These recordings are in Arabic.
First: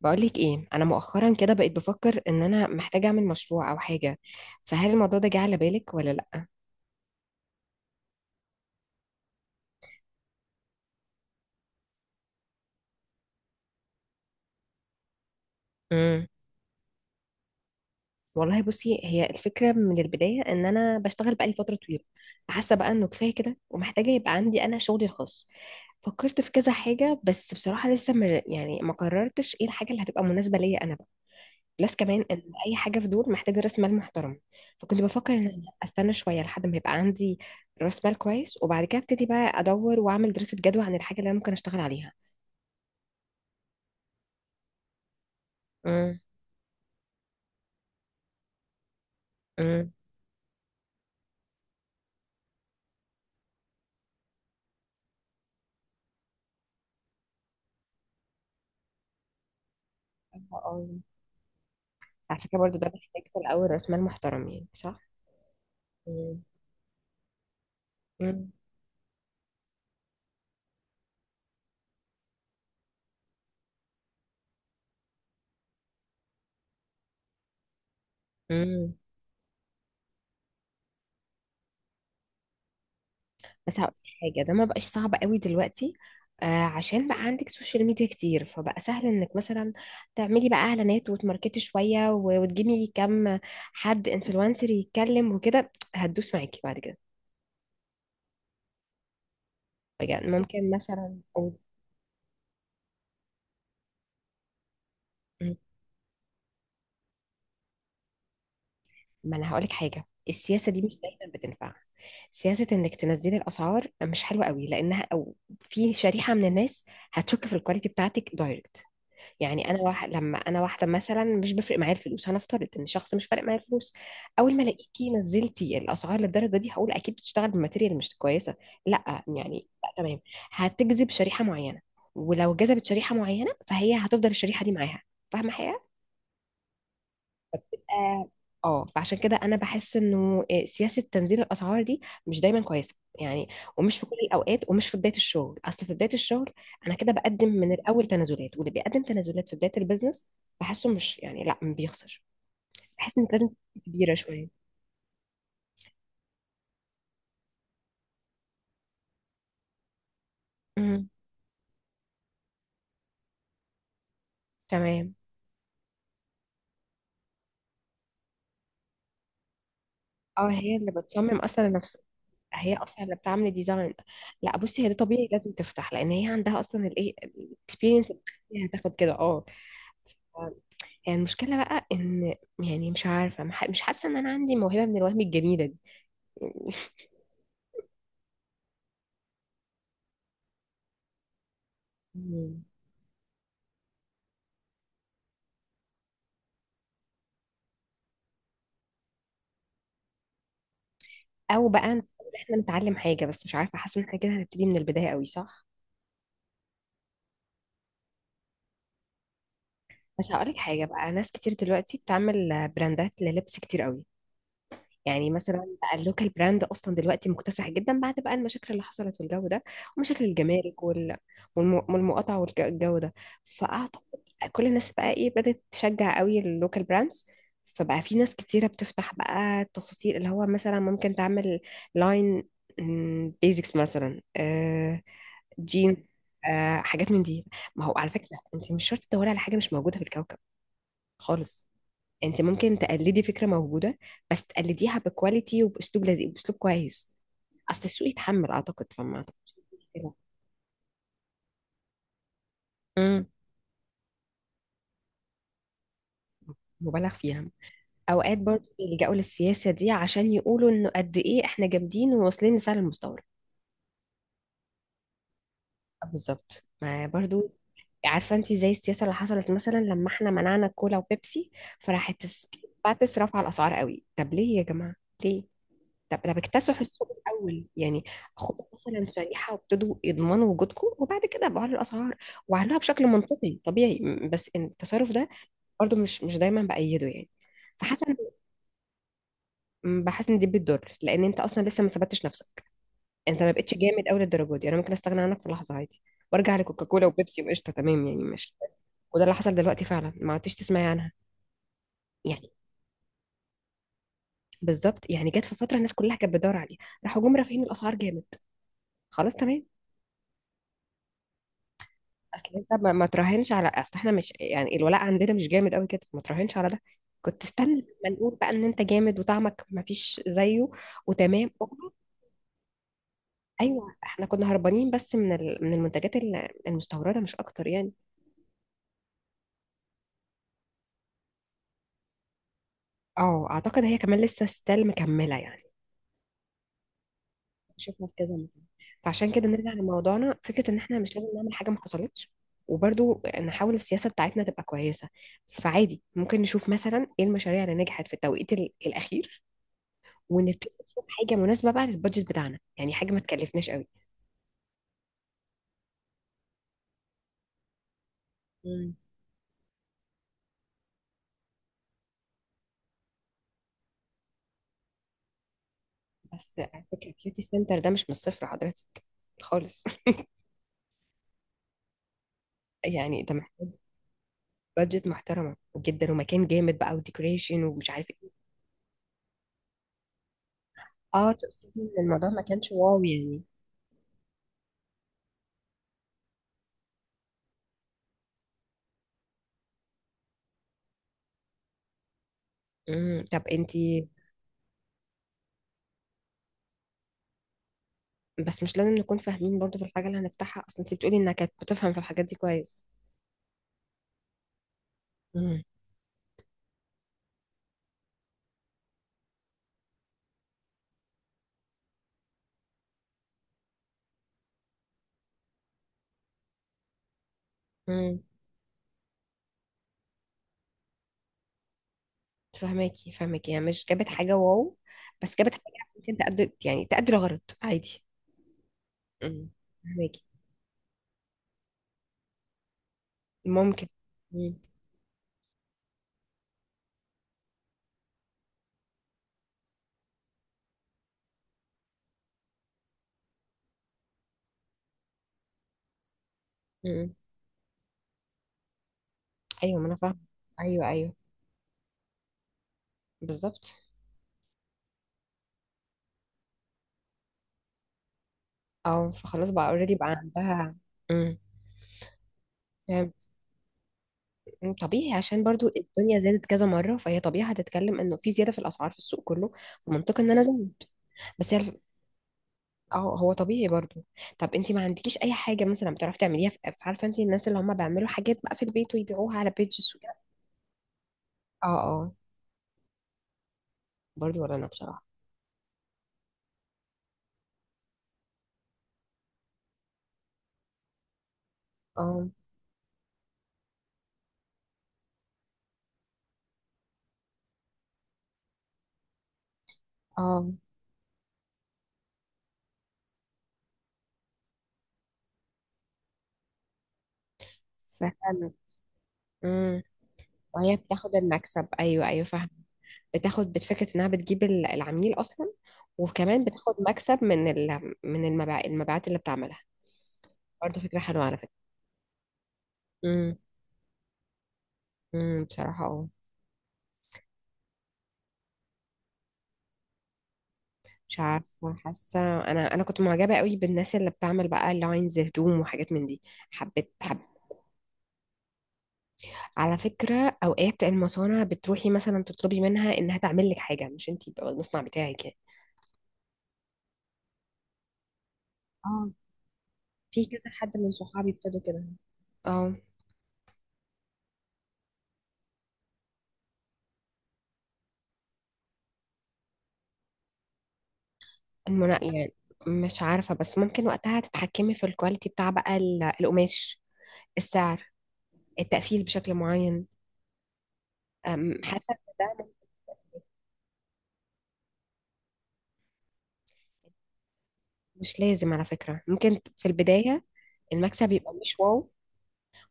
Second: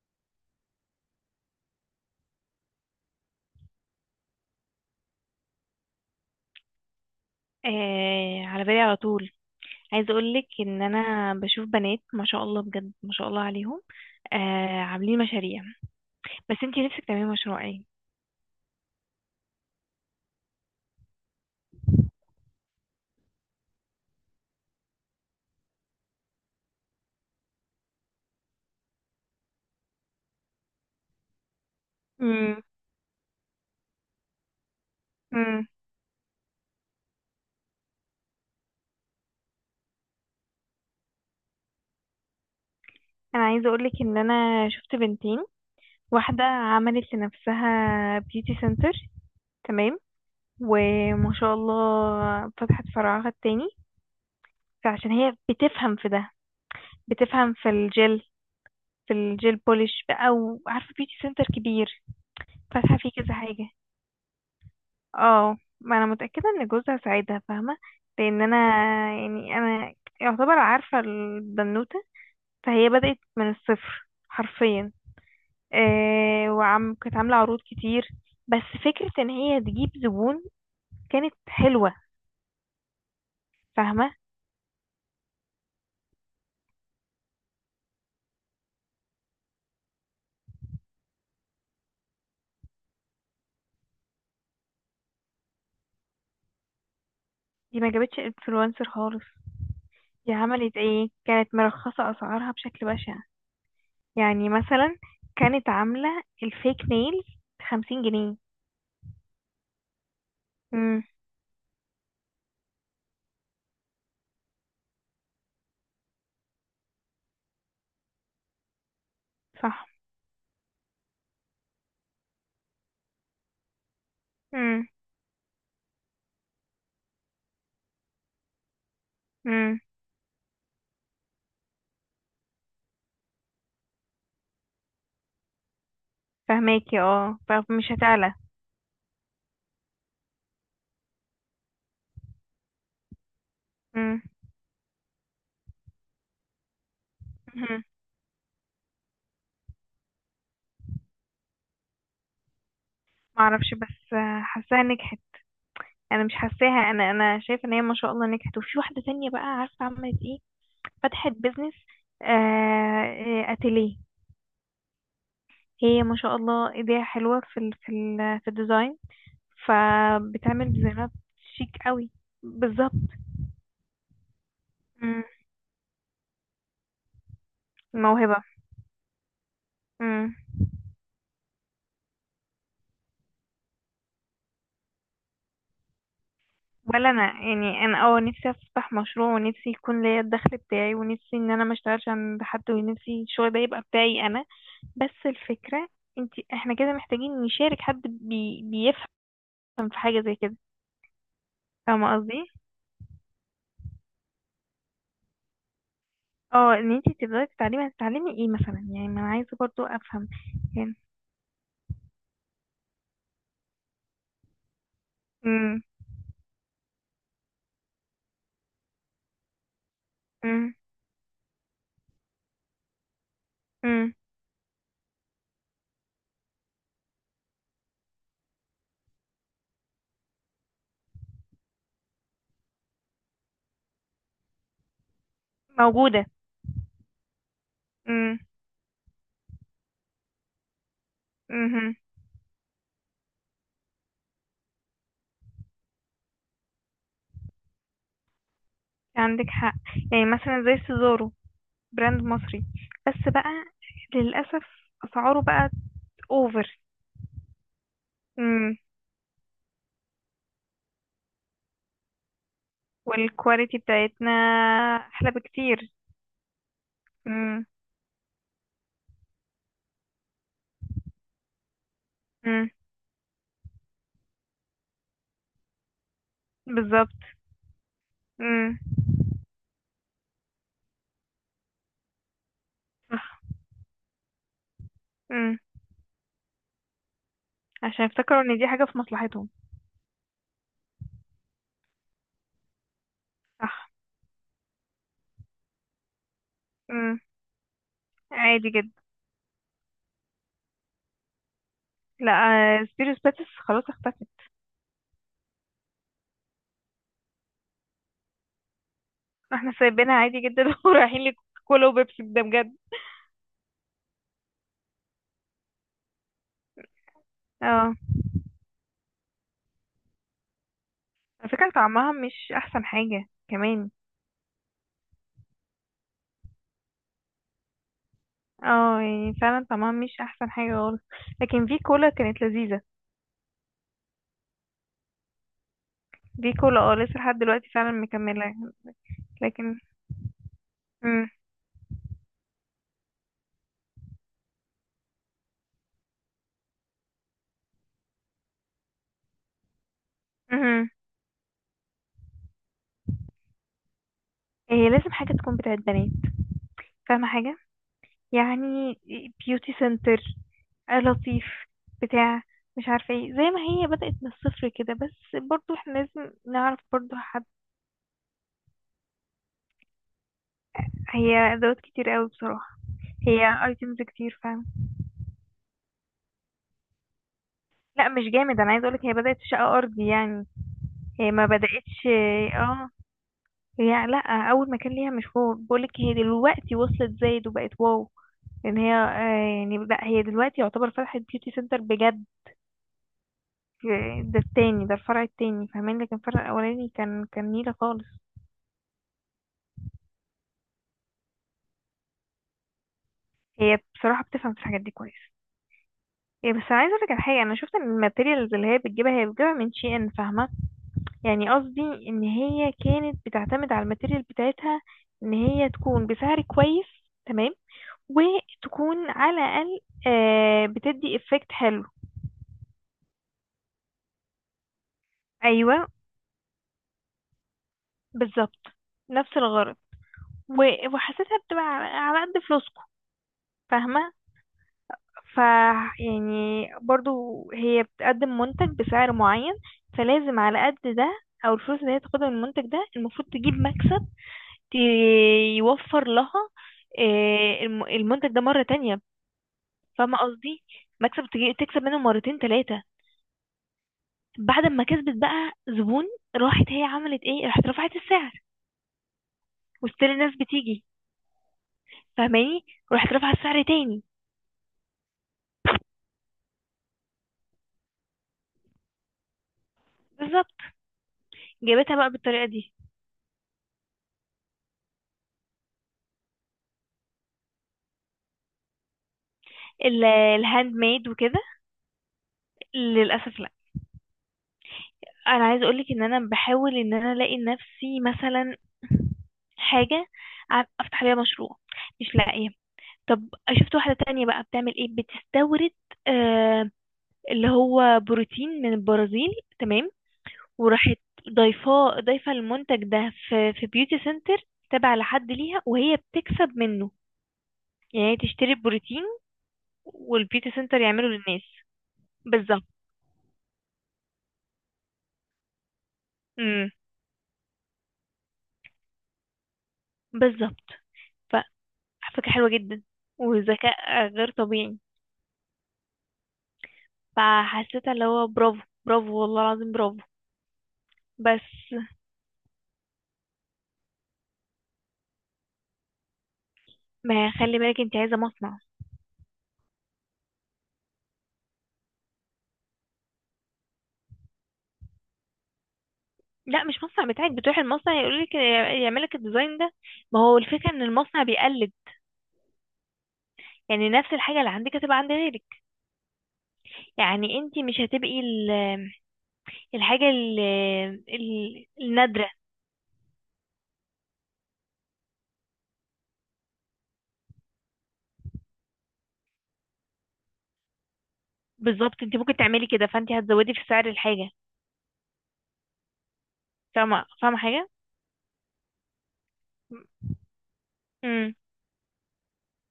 بقولك ايه، انا مؤخرا كده بقيت بفكر ان انا محتاجه اعمل مشروع او حاجه. فهل الموضوع ده جه على بالك ولا لا؟ آه، على بالي على طول. عايزه اقول لك ان انا بشوف بنات، ما شاء الله، بجد ما شاء الله عليهم. آه، عاملين مشاريع. امم. بس انتي نفسك تعملي مشروع ايه؟ والله بصي، هي الفكره من البدايه ان انا بشتغل بقالي فتره طويله، فحاسه بقى انه كفايه كده ومحتاجه يبقى عندي انا شغلي الخاص. فكرت في كذا حاجه، بس بصراحه لسه يعني ما قررتش ايه الحاجه اللي هتبقى مناسبه ليا انا بقى. بلس كمان ان امم اي حاجه في دول محتاجه راس مال محترم. فكنت بفكر ان أنا امم استنى شويه لحد ما يبقى عندي راس مال كويس، وبعد كده ابتدي بقى ادور واعمل دراسه جدوى عن الحاجه اللي انا ممكن اشتغل عليها. انا عايزه اقول لك ان انا شفت بنتين. امم. واحده عملت لنفسها بيوتي سنتر، امم. تمام، وما شاء الله فتحت فرعها التاني. فعشان هي بتفهم في ده، بتفهم في الجل في الجيل بوليش بقى، آه، وعارفه بيوتي سنتر كبير على فكره برضو ده فاتحه فيه محتاج كذا في حاجه. الاول راس مال محترم، يعني صح؟ اه، ما انا مم. متأكدة ان جوزها ساعدها، فاهمة. لان انا، يعني انا، يعتبر عارفة البنوتة. فهي بدأت من الصفر حرفيا. آه، وعم كانت عاملة عروض كتير، بس امم. فكرة ان هي تجيب زبون كانت حلوة، بس هقول فاهمة. حاجة، ده ما بقاش صعب قوي دلوقتي. آه، عشان بقى عندك سوشيال ميديا كتير فبقى سهل انك مثلا تعملي بقى اعلانات وتماركتي شوية وتجيبي كم حد انفلونسر يتكلم وكده هتدوس معاكي بعد كده. دي ما جابتش انفلونسر خالص. بجد دي ممكن عملت ايه، مثلا كانت أقول. مرخصة اسعارها بشكل بشع. يعني مثلا مم. كانت عاملة الفيك نيلز بـ50 جنيه. ما انا هقولك حاجة، السياسة دي مش امم. دايما بتنفع. سياسة انك تنزلي الاسعار مش حلوة قوي، لانها، او في شريحة من الناس هتشك في الكواليتي بتاعتك دايركت. يعني صح. انا واحده مثلا مش بفرق معايا الفلوس، هنفترض ان شخص مش فارق معايا الفلوس. اول ما الاقيكي نزلتي الاسعار للدرجه دي هقول اكيد بتشتغل بماتيريال مش كويسه. لا يعني امم لا، تمام. هتجذب شريحه معينه، ولو جذبت شريحه معينه فهي هتفضل الشريحه دي معاها. فاهمه حاجه؟ فهماكي. اه، فمش اه. هتعلى. آه، فعشان كده انا بحس انه سياسه تنزيل الاسعار دي مش دايما كويسه يعني. ومش في كل مم. الاوقات ومش في بدايه الشغل، اصل في بدايه الشغل انا كده بقدم من مهم. الاول تنازلات، واللي بيقدم تنازلات في بدايه البيزنس بحسه مش يعني لا بيخسر. بحس انك لازم معرفش، تكون بس كبيره شويه. حاساها نجحت. انا مش حاساها، انا شايفه ان هي ما شاء الله نجحت. وفي واحده تانية بقى، عارفه عملت ايه؟ امم. فتحت بيزنس، اتيليه. تمام. هي ما شاء الله ايديها حلوه في الديزاين. اه، فبتعمل هي اللي ديزاينات بتصمم اصلا شيك نفسها. قوي. هي بالظبط. اصلا اللي بتعمل ديزاين. لا بصي، هي ده مم. طبيعي لازم تفتح لان هي عندها اصلا الاكسبيرينس. موهبه. هتاخد كده، اه. مم. يعني المشكلة بقى إن، يعني مش عارفة مش حاسة إن أنا عندي موهبة من الوهم الجميلة دي. ولا انا، يعني انا، نفسي افتح مشروع، ونفسي يكون ليا الدخل بتاعي، ونفسي ان انا ما اشتغلش عند مم. حد، ونفسي الشغل ده يبقى بتاعي انا. بس الفكرة، احنا كده محتاجين نشارك حد بيفهم في حاجة زي كده. أو بقى إن فاهمة قصدي؟ إحنا نتعلم حاجة، بس مش عارفة حاسة إن إحنا كده هنبتدي من البداية قوي، صح؟ اه، ان انت تبدأي تتعلمي، هتتعلمي ايه مثلا؟ يعني ما انا عايزة برضو افهم. بس هقولك حاجة يعني. بقى، ناس كتير دلوقتي بتعمل براندات للبس كتير قوي. يعني مثلا امم. بقى اللوكال براند اصلا دلوقتي مكتسح جدا، بعد بقى المشاكل اللي حصلت والجو ده. ومشاكل امم. الجمارك والمقاطعه والجو ده. امم. فاعتقد كل الناس بقى بدات تشجع قوي اللوكال براندز. فبقى في ناس كتيره بتفتح بقى تفاصيل اللي هو مثلا ممكن تعمل لاين بيزكس مثلا، جين، موجودة. حاجات من دي. ما هو على فكره، امم. انت مش شرط تدوري على حاجه مش موجوده في الكوكب خالص. امم. انت ممكن تقلدي فكره موجوده، بس تقلديها بكواليتي وباسلوب لذيذ، باسلوب كويس. اصل السوق يتحمل اعتقد، فما عندك اعتقدش حق. كده. يعني مثلا زي سيزارو، براند مصري، امم. بس بقى للأسف أسعاره بقت أوفر. مبالغ فيها. اوقات برضه امم. بيلجأوا للسياسه دي عشان يقولوا انه قد ايه احنا جامدين وواصلين لسعر المستورد. والكواليتي بتاعتنا أحلى بكتير. آه، بالظبط، ما برضه. امم. عارفه انت زي السياسه اللي حصلت مثلا لما احنا منعنا الكولا وبيبسي. فراحت امم. باتس رفع الاسعار قوي. طب ليه يا جماعه؟ ليه؟ طب ده بكتسحوا السوق بالظبط. الاول يعني. خدوا مثلا شريحه وابتدوا يضمنوا وجودكم، وبعد كده بعلوا الاسعار. وعلوها بشكل منطقي طبيعي، بس إن التصرف ده امم برضه مش دايما بايده يعني. عشان فحاسه يفتكروا ان دي حاجة في مصلحتهم. بحس ان دي بتضر، لان انت اصلا لسه ما ثبتتش نفسك. انت ما بقتش صح. جامد قوي للدرجه دي، انا ممكن استغنى عنك في لحظه عادي. وارجع لكوكاكولا امم. وبيبسي وقشطه. تمام يعني، مش. عادي جدا. وده اللي حصل دلوقتي فعلا، ما عدتش تسمعي عنها. لا، يعني. سبيروس باتس خلاص اختفت. بالظبط، يعني جت في فتره الناس كلها كانت بتدور عليها. راحوا جم رافعين الاسعار جامد. خلاص، تمام. احنا سايبينها عادي جدا ورايحين لكولا وبيبسي، ده اصل انت بجد. ما تراهنش على، اصل احنا مش يعني الولاء عندنا مش جامد قوي كده، ما تراهنش على ده. كنت استنى اه، لما نقول بقى ان انت جامد وطعمك ما فيش زيه. على وتمام. فكرة طعمها مش احسن حاجة كمان. ايوه، احنا كنا هربانين بس من المنتجات المستورده مش اكتر يعني. اه، يعني فعلا طعمها مش احسن حاجة خالص. لكن في كولا كانت لذيذة. اه، اعتقد هي كمان لسه ستيل مكمله يعني. في كولا، لسه لحد دلوقتي فعلا شفنا في كذا مكملة. مكان. فعشان كده نرجع لكن، لموضوعنا، فكره ان احنا مش امم لازم نعمل حاجه ما حصلتش. وبرضو نحاول السياسه بتاعتنا تبقى كويسه. فعادي ممكن نشوف مثلا ايه المشاريع اللي نجحت في التوقيت الاخير. ونتفق امم نشوف حاجة مناسبة بقى للبادجت بتاعنا، يعني حاجة ما تكلفناش قوي. هي لازم حاجة تكون بتاعت بنات، فاهمة حاجة؟ مم. يعني بيوتي سنتر، لطيف، بتاع، مش عارفة ايه، زي ما هي بدأت من الصفر كده، بس برضو احنا لازم بس نعرف على فكرة برضو بيوتي حد. سنتر ده مش من الصفر حضرتك، خالص هي ادوات كتير قوي بصراحة، يعني ده هي محتاج ايتمز كتير فعلا. بادجت محترمة جدا ومكان جامد بقى وديكوريشن ومش عارف لا، مش ايه. جامد، انا عايزة اقولك هي بدأت في شقة ارضي يعني. هي اه، ما تقصدي ان بدأتش. الموضوع ما كانش اه، واو يعني. هي لا، اول مكان ليها مش هو، بقولك هي دلوقتي وصلت زايد وبقت واو. لان هي، يعني لا، هي دلوقتي يعتبر فتحت بيوتي سنتر بجد. امم. طب انتي. ده التاني، ده الفرع التاني فاهماني، لكن الفرع الاولاني كان نيلة خالص. بس مش لازم نكون فاهمين برضو في الحاجة اللي هنفتحها، اصل انتي بتقولي انك كانت بتفهم في الحاجات دي كويس. هي بصراحة بتفهم في الحاجات دي كويس. امم. بس انا عايزه اقولك على حاجه، انا شفت ان الماتيريالز اللي هي بتجيبها، هي بتجيبها من شي ان، فاهمه. يعني قصدي ان هي كانت بتعتمد على الماتيريال بتاعتها، ان هي تكون بسعر كويس، تمام، امم. وتكون على الاقل بتدي افكت حلو. فهماكي، يعني مش جابت حاجة واو بس جابت حاجة. ايوه، ممكن تقدر، يعني تقدر غلط عادي. بالظبط، نفس امم. الغرض. وحسيتها بتبقى على على قد فلوسكم، ممكن. فاهمه. مم. ف يعني برضو، هي بتقدم منتج بسعر معين، فلازم على قد ده. او الفلوس اللي هي تاخدها من المنتج ده المفروض تجيب مكسب، ت- يوفر لها مم. المنتج ده مرة تانية. ايوه، ما انا فاهمة فاهمه. قصدي. ايوه، ايوه. مكسب تكسب منه مرتين تلاتة. بالظبط. بعد ما كسبت بقى زبون، راحت هي عملت ايه؟ راحت رفعت السعر. اه، فخلاص بقى اوريدي بقى وستيل الناس عندها. بتيجي، مم. فاهماني. فاهم. راحت رفعت السعر تاني. مم. طبيعي، عشان برضو الدنيا زادت كذا مره، فهي طبيعي هتتكلم انه في زياده في الاسعار في السوق كله. فمنطقي ان انا بالظبط، ازود. بس هي جابتها بقى بالطريقة دي. اه، هو طبيعي برضو. طب انت ما عندكيش اي حاجه مثلا بتعرفي تعمليها في عارفه انت الناس اللي هم بيعملوا حاجات بقى في البيت ويبيعوها على بيجز وكده. الهاند ميد وكده، اه. اه. للأسف. برضو، ولا انا بصراحه. انا عايزه اقولك ان انا بحاول ان انا الاقي لنفسي مثلا حاجه افتح عليها مشروع، مش اه. لاقيه. طب شفت واحده تانية بقى بتعمل ايه؟ بتستورد، آه، اللي هو بروتين من البرازيل، تمام. اه. وراحت ضايفه المنتج ده في بيوتي سنتر، تابع لحد ليها، وهي بتكسب منه. يعني هي فاهمة. تشتري البروتين امم. والبيوتي وهي سنتر يعمله بتاخد للناس. المكسب، ايوه، ايوه، فاهمة. بالظبط. بتاخد بفكرة انها بتجيب العميل اصلا. وكمان امم بتاخد مكسب من المبيعات اللي بتعملها. بالظبط. برضه فكرة حلوة، ف- على فكرة. فكره حلوه جدا، امم. وذكاء غير طبيعي. امم، بصراحة اه. فحسيت اللي هو برافو، برافو والله العظيم برافو. مش بس عارفة حاسة. انا كنت معجبة قوي بالناس اللي بتعمل بقى لاينز هدوم وحاجات من دي. حبيت حب. ما خلي بالك انت عايزه مصنع. على فكرة اوقات المصانع بتروحي مثلا تطلبي منها انها تعمل لك حاجة، مش انتي يبقى المصنع بتاعك يعني. لا، مش مصنع بتاعك، بتروح المصنع يقول لك يعمل اه. لك الديزاين ده. ما في هو كذا الفكره حد ان من المصنع صحابي ابتدوا بيقلد، كده. اه. يعني نفس الحاجه اللي عندك هتبقى عند غيرك. يعني انت مش هتبقي الحاجه النادره. يعني. مش عارفة بس ممكن وقتها تتحكمي في الكواليتي بتاع بقى القماش. السعر. التقفيل بشكل معين. حاسة بالظبط، إن انت ده ممكن تعملي ممكن-. كده، فانت هتزودي في سعر الحاجه، فاهمه حاجه. مش لازم على فكرة، ممكن في البداية المكسب يبقى امم. مش واو.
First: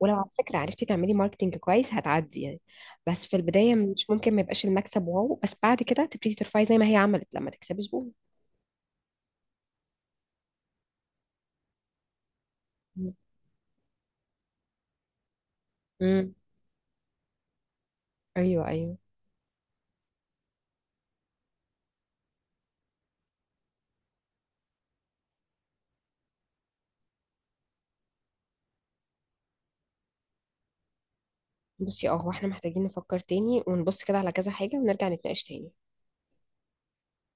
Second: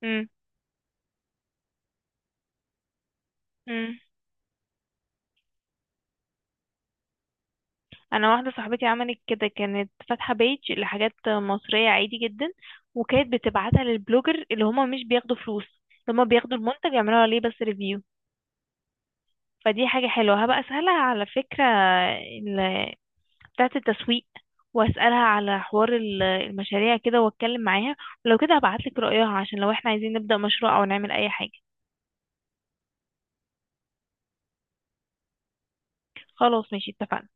ولو على فكرة عرفتي تعملي ماركتينج كويس هتعدي يعني. بس في البداية امم. مش ممكن ما يبقاش المكسب واو، بس بعد كده تبتدي ترفعي زي ما هي عملت لما تكسبي زبون. انا واحده صاحبتي عملت كده، كانت فاتحه بيج لحاجات مصريه عادي جدا، وكانت بتبعتها للبلوجر اللي هما مش بياخدوا فلوس، اللي هما امم. بياخدوا المنتج يعملوا عليه بس ريفيو. ايوه، ايوه. فدي حاجه حلوه، هبقى اسالها على فكره، ال- بتاعه التسويق، واسالها على حوار المشاريع كده، واتكلم معاها. ولو كده هبعتلك رايها، عشان لو احنا عايزين نبدا مشروع او نعمل اي حاجه. بصي، اه، هو احنا محتاجين نفكر تاني ونبص كده على كذا حاجة ونرجع نتناقش تاني. خلاص، ماشي، اتفقنا.